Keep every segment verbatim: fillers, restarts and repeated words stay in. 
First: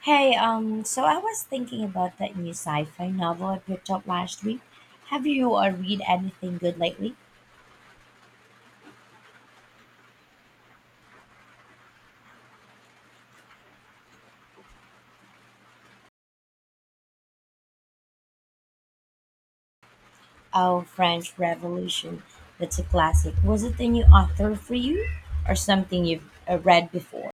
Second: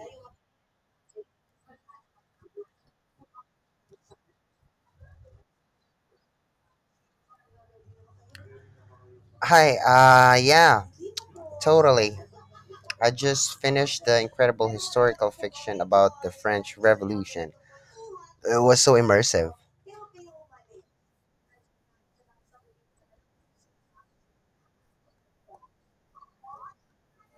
Hey, um, so I was thinking about that new sci-fi novel I picked up last week. Have you uh, read anything good lately? Hi, uh, yeah, totally. I just finished the incredible historical fiction about the French Revolution. It was so immersive. Oh, French Revolution. That's a classic. Was it a new author for you or something you've uh, read before?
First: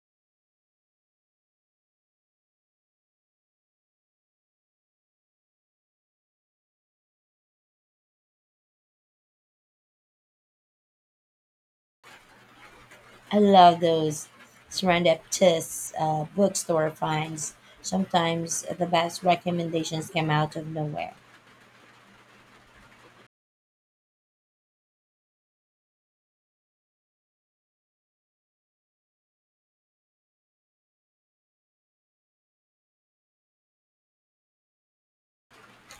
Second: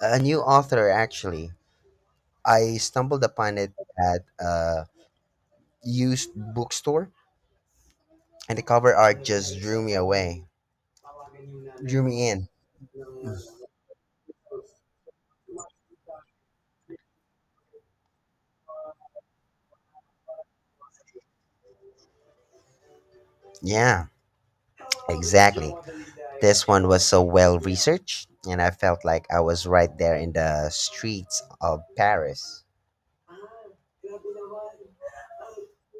A new author, actually. I stumbled upon it at a used bookstore, and the cover art just drew me away, drew me in. I love those serendipitous uh, bookstore finds. Sometimes the best recommendations come out of nowhere. Yeah, exactly. This one was so well researched, and I felt like I was right there in the streets of Paris.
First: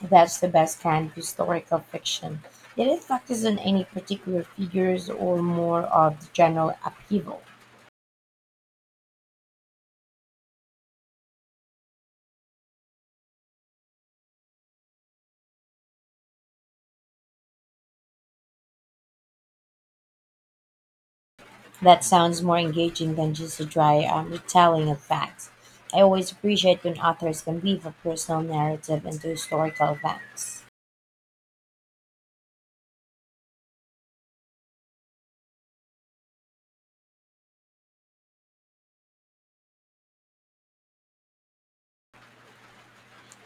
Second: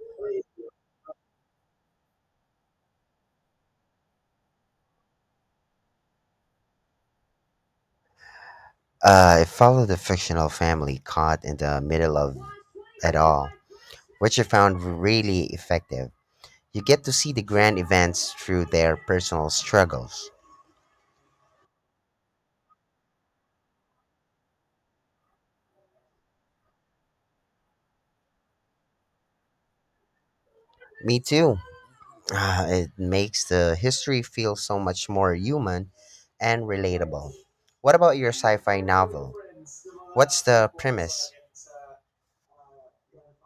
That's the best kind of historical fiction. Did it focus on any particular figures or more of the general upheaval? Uh, it followed a fictional family caught in the middle of it all, which I found really effective. You get to see the grand events through their personal struggles. That sounds more engaging than just a dry um, retelling of facts. I always appreciate when authors can weave a personal narrative into historical events. Me too. Ah, it makes the history feel so much more human and relatable. What about your sci fi novel? What's the premise?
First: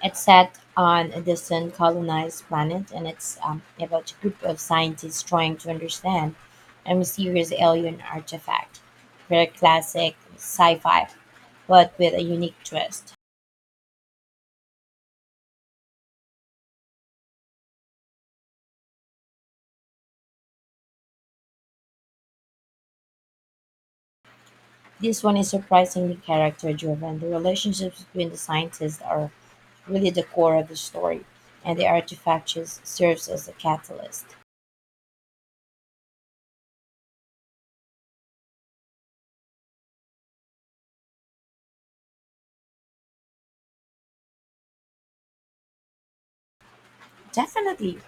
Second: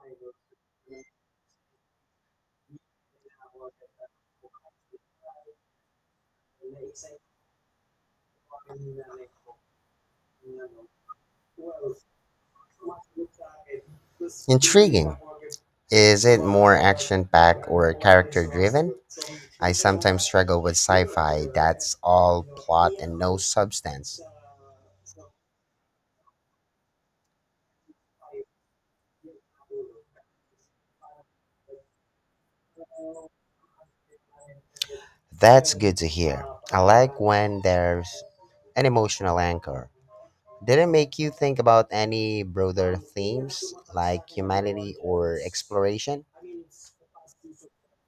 It's set on a distant colonized planet, and it's um, about a group of scientists trying to understand a mysterious alien artifact. Very classic sci fi, but with a unique twist. Intriguing. Is it more action packed or character driven? I sometimes struggle with sci fi that's all plot and no substance. This one is surprisingly character driven. The relationships between the scientists are really the core of the story, and the artifact just serves as a catalyst. That's good to hear. I like when there's an emotional anchor. Did it make you think about any broader themes like humanity or exploration? Definitely.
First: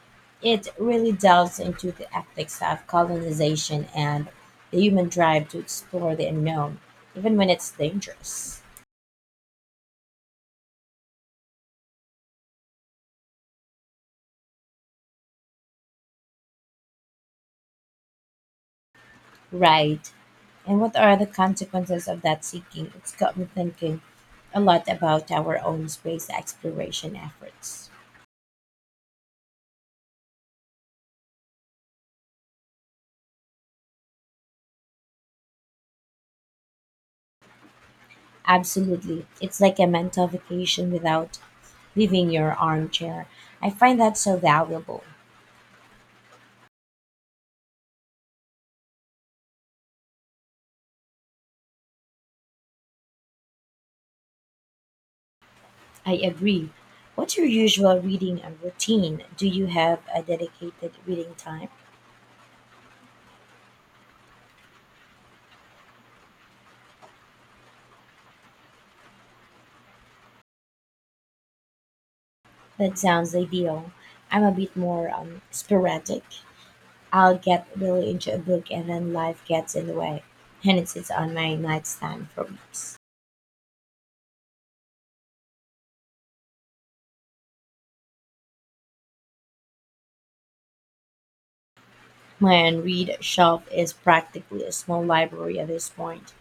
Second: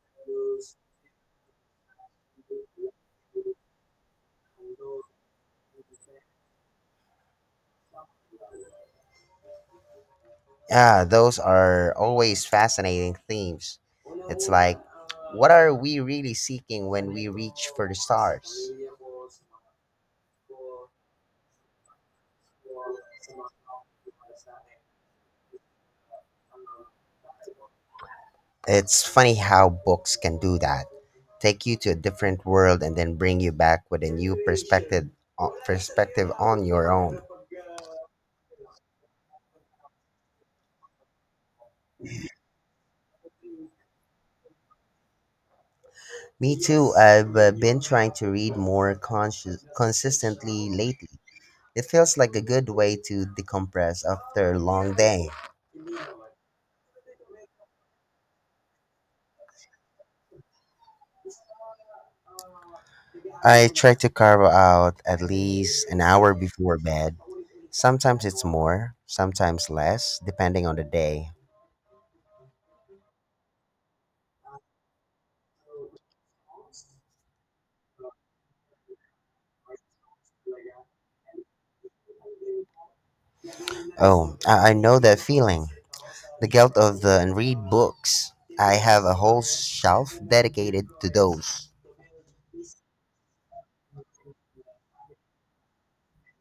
It really delves into the ethics of colonization and the human drive to explore the unknown, even when it's dangerous. Yeah, those are always fascinating themes. It's like, what are we really seeking when we reach for the stars? Right. And what are the consequences of that seeking? It's got me thinking a lot about our own space exploration efforts. It's funny how books can do that. Take you to a different world and then bring you back with a new perspective o- perspective on your own. Absolutely. It's like a mental vacation without leaving your armchair. I find that so valuable. Me too. I've uh, been trying to read more conscious, consistently lately. It feels like a good way to decompress after a long day. I agree. What's your usual reading and routine? Do you have a dedicated reading time? I try to carve out at least an hour before bed. Sometimes it's more, sometimes less, depending on the day. That sounds ideal. I'm a bit more um, sporadic. I'll get really into a book and then life gets in the way, and it sits on my nightstand for weeks. Oh, I, I know that feeling. The guilt of the unread books. I have a whole shelf dedicated to those. My unread shelf is practically a small library at this point.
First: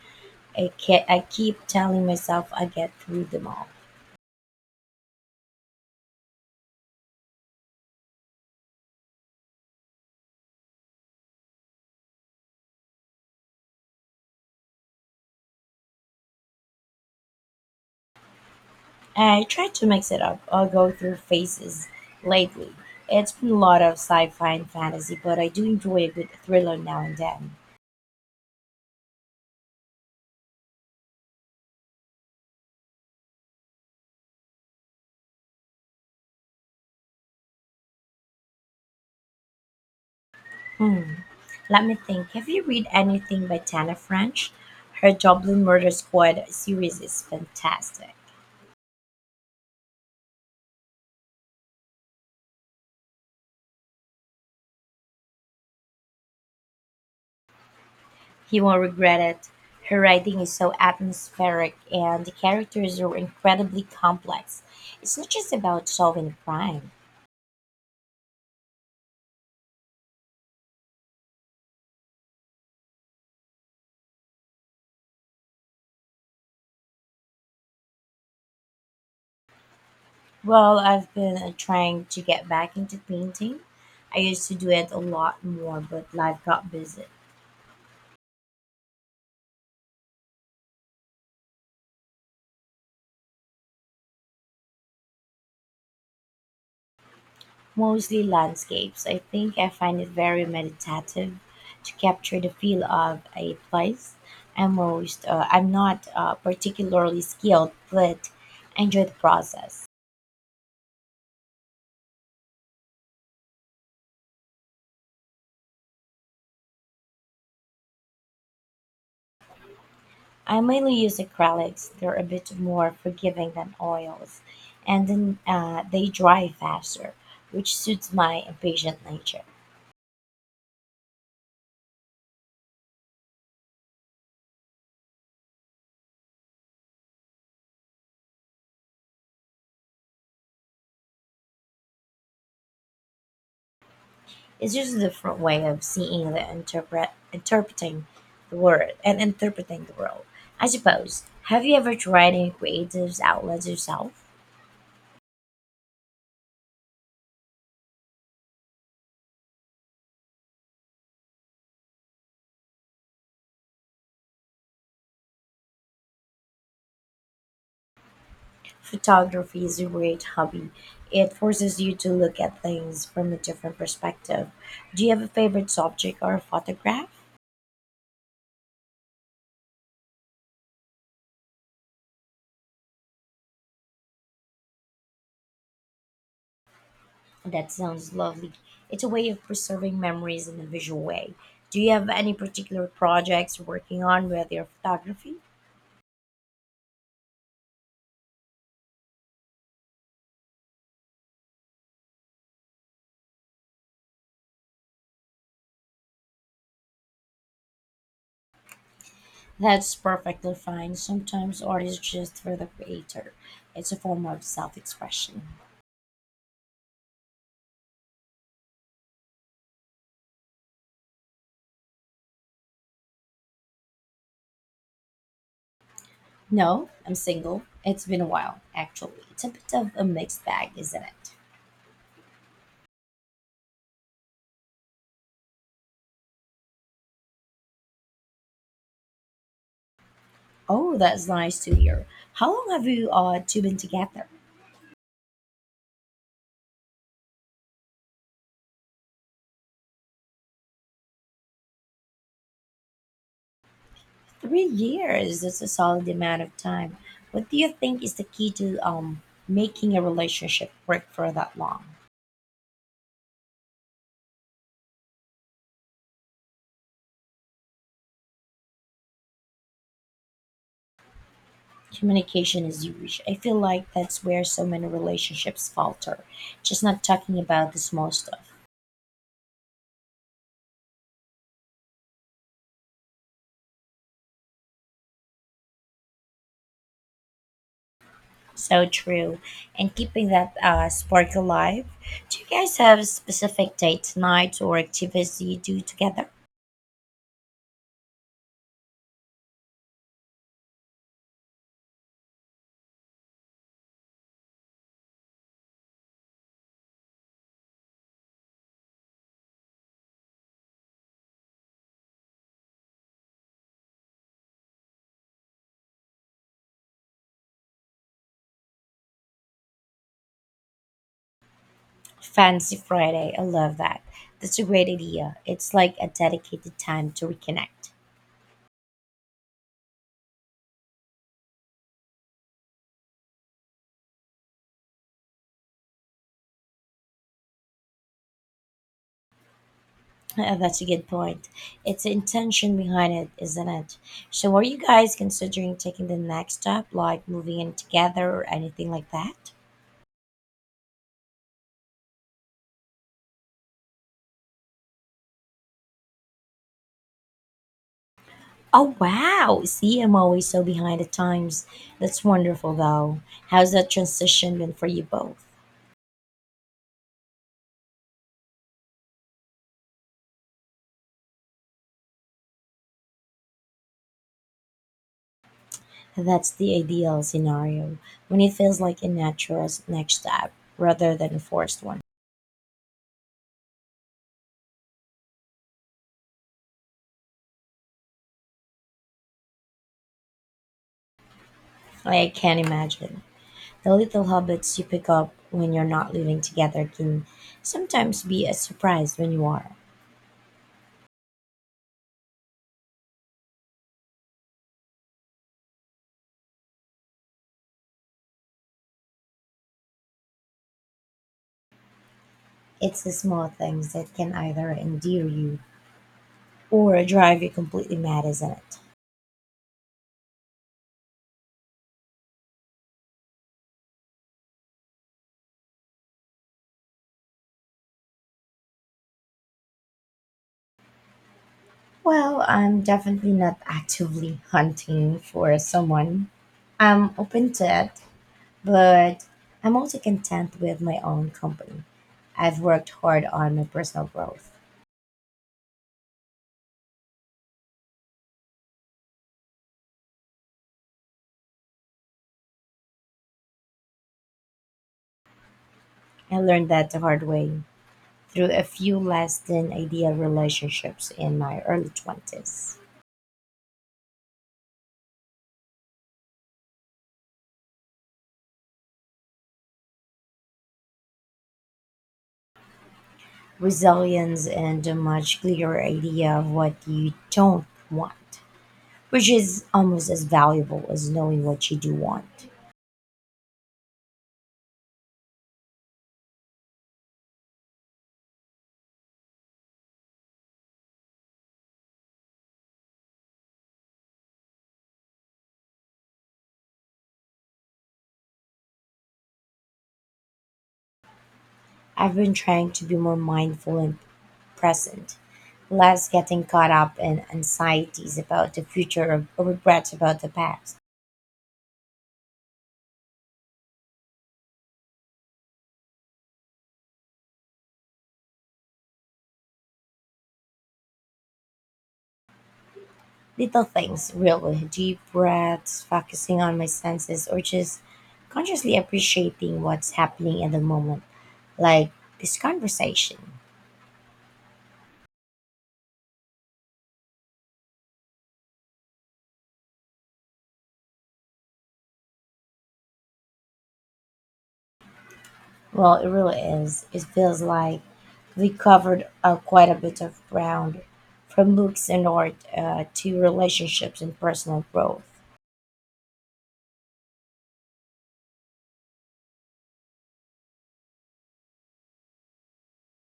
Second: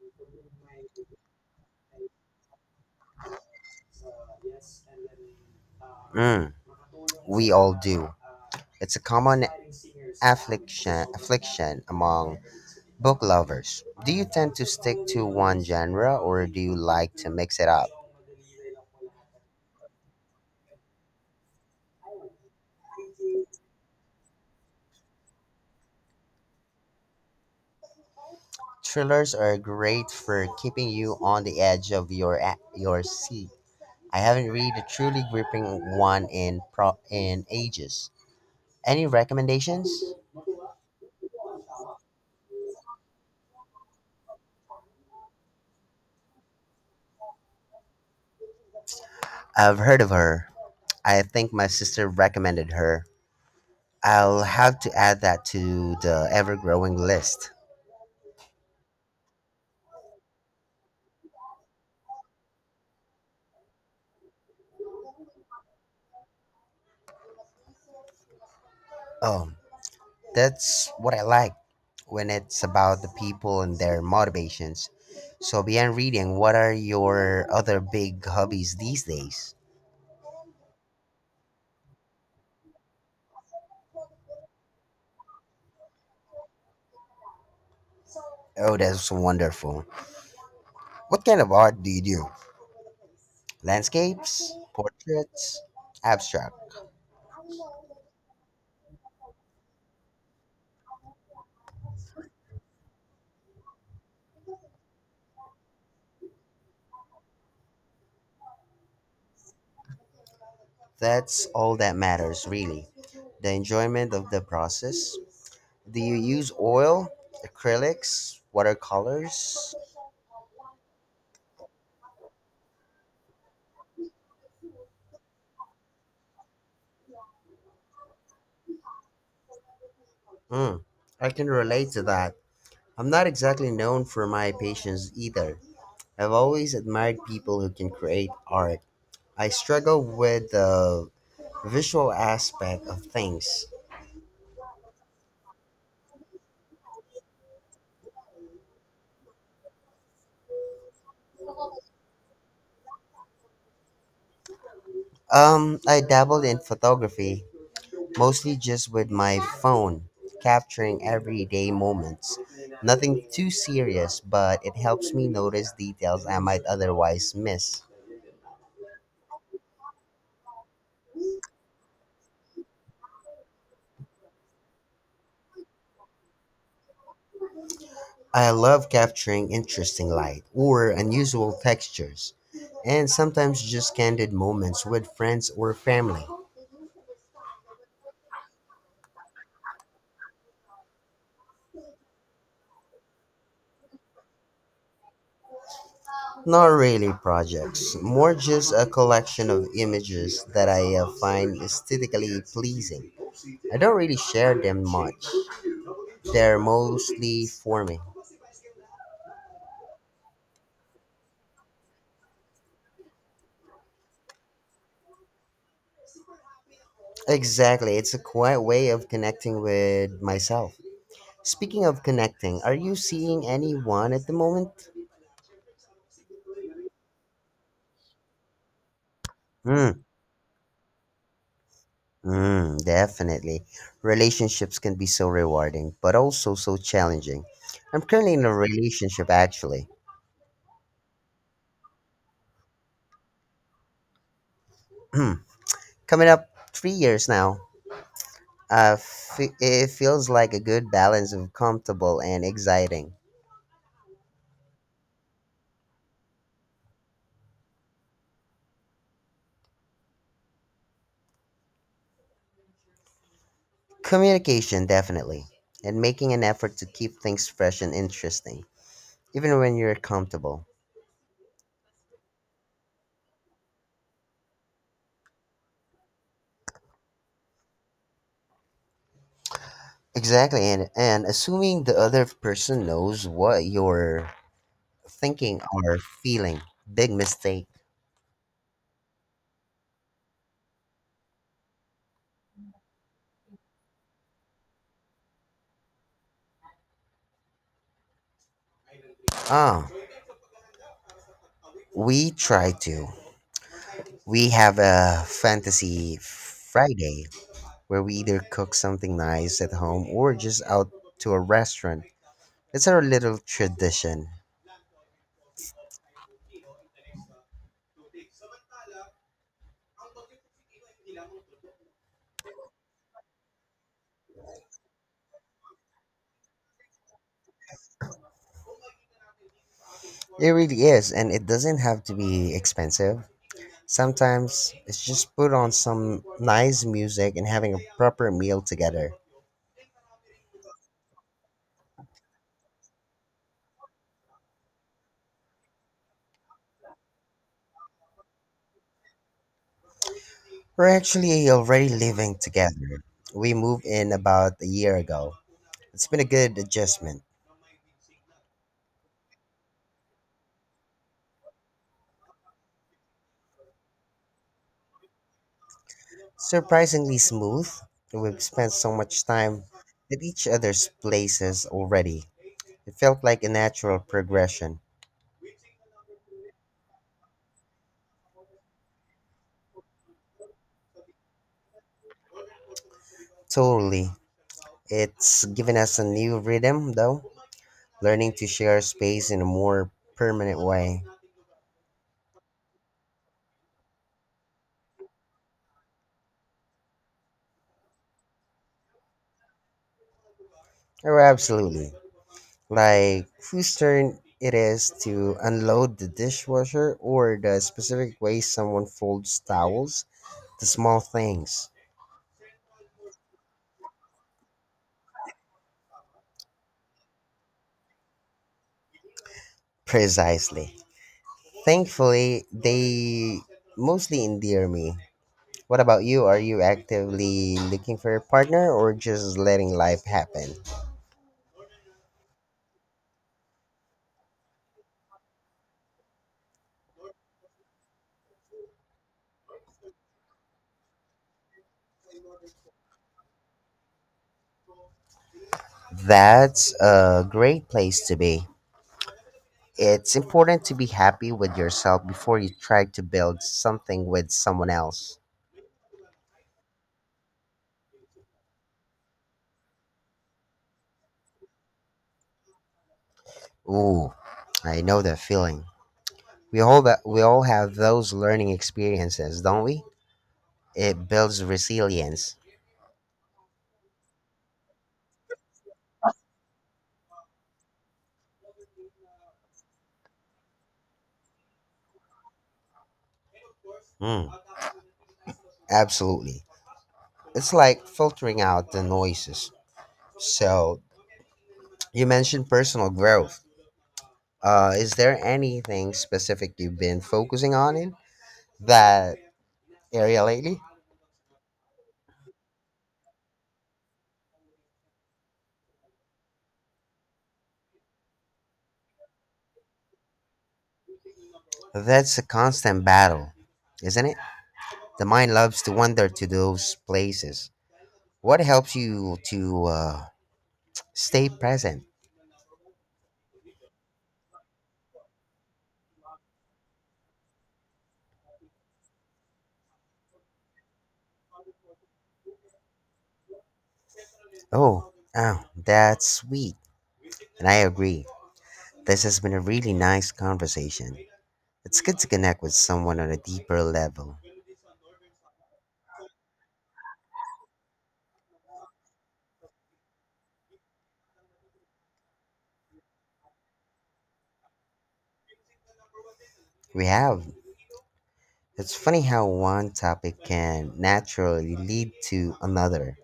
I, ke- I keep telling myself I get through them all. Mm, we all do. It's a common affliction affliction among book lovers. Do you tend to stick to one genre or do you like to mix it up? I try to mix it up. I'll go through phases lately. It's been a lot of sci-fi and fantasy, but I do enjoy a good thriller now and then. Thrillers are great for keeping you on the edge of your a- your seat. I haven't read a truly gripping one in pro- in ages. Any recommendations? Hmm. Let me think. Have you read anything by Tana French? Her Dublin Murder Squad series is fantastic. I've heard of her. I think my sister recommended her. I'll have to add that to the ever-growing list. You won't regret it. Her writing is so atmospheric and the characters are incredibly complex. It's not just about solving a crime. Oh, that's what I like when it's about the people and their motivations. So beyond reading, what are your other big hobbies these days? Well, I've been uh, trying to get back into painting. I used to do it a lot more, but life got busy. Oh, that's wonderful. What kind of art do you do? Landscapes, portraits, abstract. Mostly landscapes. I think I find it very meditative to capture the feel of a place. I'm most, uh, I'm not uh, particularly skilled, but I enjoy the process. That's all that matters, really. The enjoyment of the process. Do you use oil, acrylics, watercolors? I mainly use acrylics. They're a bit more forgiving than oils, and then uh, they dry faster, which suits my impatient nature. Mm, I can relate to that. I'm not exactly known for my patience either. I've always admired people who can create art. I struggle with the visual aspect of things. It's just a different way of seeing the interpret interpreting the word and interpreting the world. I suppose. Have you ever tried any creative outlets yourself? Um, I dabbled in photography, mostly just with my phone, capturing everyday moments. Nothing too serious, but it helps me notice details I might otherwise miss. Photography is a great hobby. It forces you to look at things from a different perspective. Do you have a favorite subject or a photograph? I love capturing interesting light or unusual textures, and sometimes just candid moments with friends or family. That sounds lovely. It's a way of preserving memories in a visual way. Do you have any particular projects you're working on with your photography? Not really projects, more just a collection of images that I uh, find aesthetically pleasing. I don't really share them much, they're mostly for me. That's perfectly fine. Sometimes art is just for the creator. It's a form of self-expression. Exactly. It's a quiet way of connecting with myself. Speaking of connecting, are you seeing anyone at the moment? No, I'm single. It's been a while, actually. It's a bit of Mm, a mixed bag, isn't it? mm, definitely. Relationships can be so rewarding, but also so challenging. I'm currently in a relationship, actually. Oh, that's nice to hear. How long have you uh, two been together? Hmm, coming up three years now. Uh, fe- it feels like a good balance of comfortable and exciting. Three years. That's a solid amount of time. What do you think is the key to um making a relationship work for that long? Communication, definitely. And making an effort to keep things fresh and interesting, even when you're comfortable. Communication is huge. I feel like that's where so many relationships falter. Just not talking about the small stuff. Exactly, and and assuming the other person knows what you're thinking or feeling, big mistake. So true. And keeping that uh, spark alive. Do you guys have specific date nights or activities you do together? Ah, we try to. We have a fantasy Friday where we either cook something nice at home or just out to a restaurant. It's our little tradition. Fancy Friday. I love that. That's a great idea. It's like a dedicated time to reconnect. It really is, and it doesn't have to be expensive. Sometimes it's just put on some nice music and having a proper meal together. Uh, that's a good point. It's the intention behind it, isn't it? So, are you guys considering taking the next step, like moving in together or anything like that? We're actually already living together. We moved in about a year ago. It's been a good adjustment. Oh wow, see, I'm always so behind the times. That's wonderful though. How's that transition been for you both? Surprisingly smooth. We've spent so much time at each other's places already. It felt like a natural progression. That's the ideal scenario when it feels like a natural s- next step rather than a forced one. Totally. It's given us a new rhythm, though, learning to share space in a more permanent way. I can not imagine. The little habits you pick up when you're not living together can sometimes be a surprise when you are. Oh, absolutely. Like whose turn it is to unload the dishwasher or the specific way someone folds towels, the small things. It's the small things that can either endear you or drive you completely mad, isn't it? Precisely. Thankfully, they mostly endear me. What about you? Are you actively looking for a partner or just letting life happen? Well, I'm definitely not actively hunting for someone. I'm open to it, but I'm also content with my own company. I've worked hard on my personal growth. That's a great place to be. It's important to be happy with yourself before you try to build something with someone else. I learned that the hard way through a few less than ideal relationships in my early twenties. Ooh, I know that feeling. We all that we all have those learning experiences, don't we? It builds resilience. Resilience and a much clearer idea of what you don't want, which is almost as valuable as knowing what you do want. Mm, absolutely. It's like filtering out the noises. So you mentioned personal growth. Uh, is there anything specific you've been focusing on in that area lately? I've been trying to be more mindful and present, less getting caught up in anxieties about the future or regrets about the past. That's a constant battle, isn't it? The mind loves to wander to those places. What helps you to uh, stay present? Little things, really, deep breaths, focusing on my senses, or just consciously appreciating what's happening at the moment, like this conversation. Oh, oh, that's sweet. And I agree. This has been a really nice conversation. It's good to connect with someone on a deeper level. Well, it really is. It feels like we covered uh, quite a bit of ground from books and art uh, to relationships and personal growth. We have. It's funny how one topic can naturally lead to another.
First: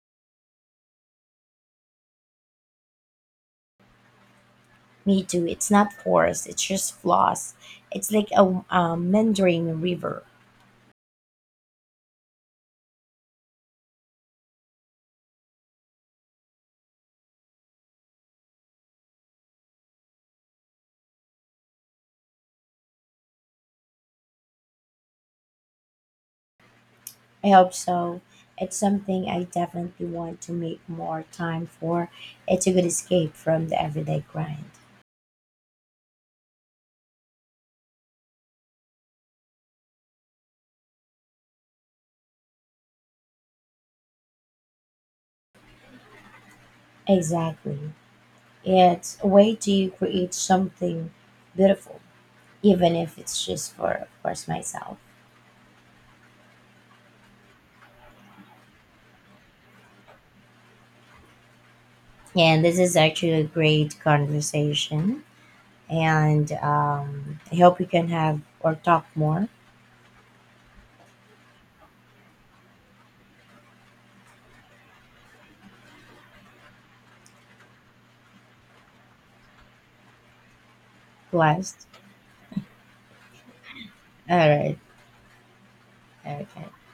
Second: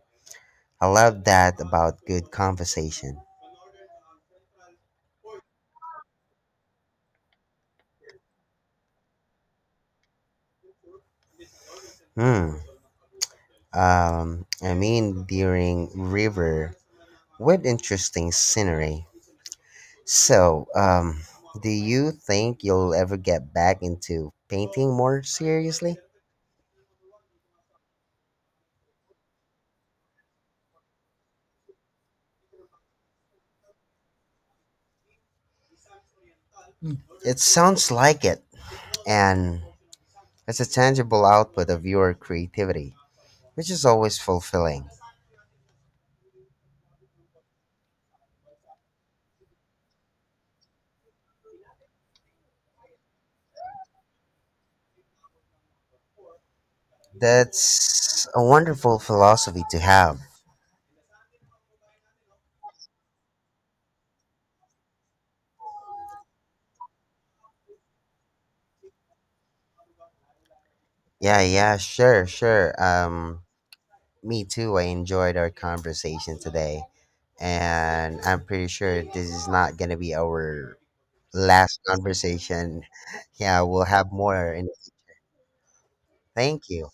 I love that about good conversation. Me too. It's not forced. It's just floss. It's like a um, meandering river. Hmm. Um, I mean, during river with interesting scenery. So, um, do you think you'll ever get back into painting more seriously? I hope so. It's something I definitely want to make more time for. It's a good escape from the everyday grind. It sounds like it. And it's a tangible output of your creativity, which is always fulfilling. Exactly. It's a way to create something beautiful, even if it's just for, of course, myself. That's a wonderful philosophy to have. And this is actually a great conversation. And um, I hope we can have or talk more. Yeah, yeah, sure, sure. Um, me too. I enjoyed our conversation today, and I'm pretty sure this is not gonna be our last Blessed. conversation. Yeah, we'll have All more. And right. Okay. thank you.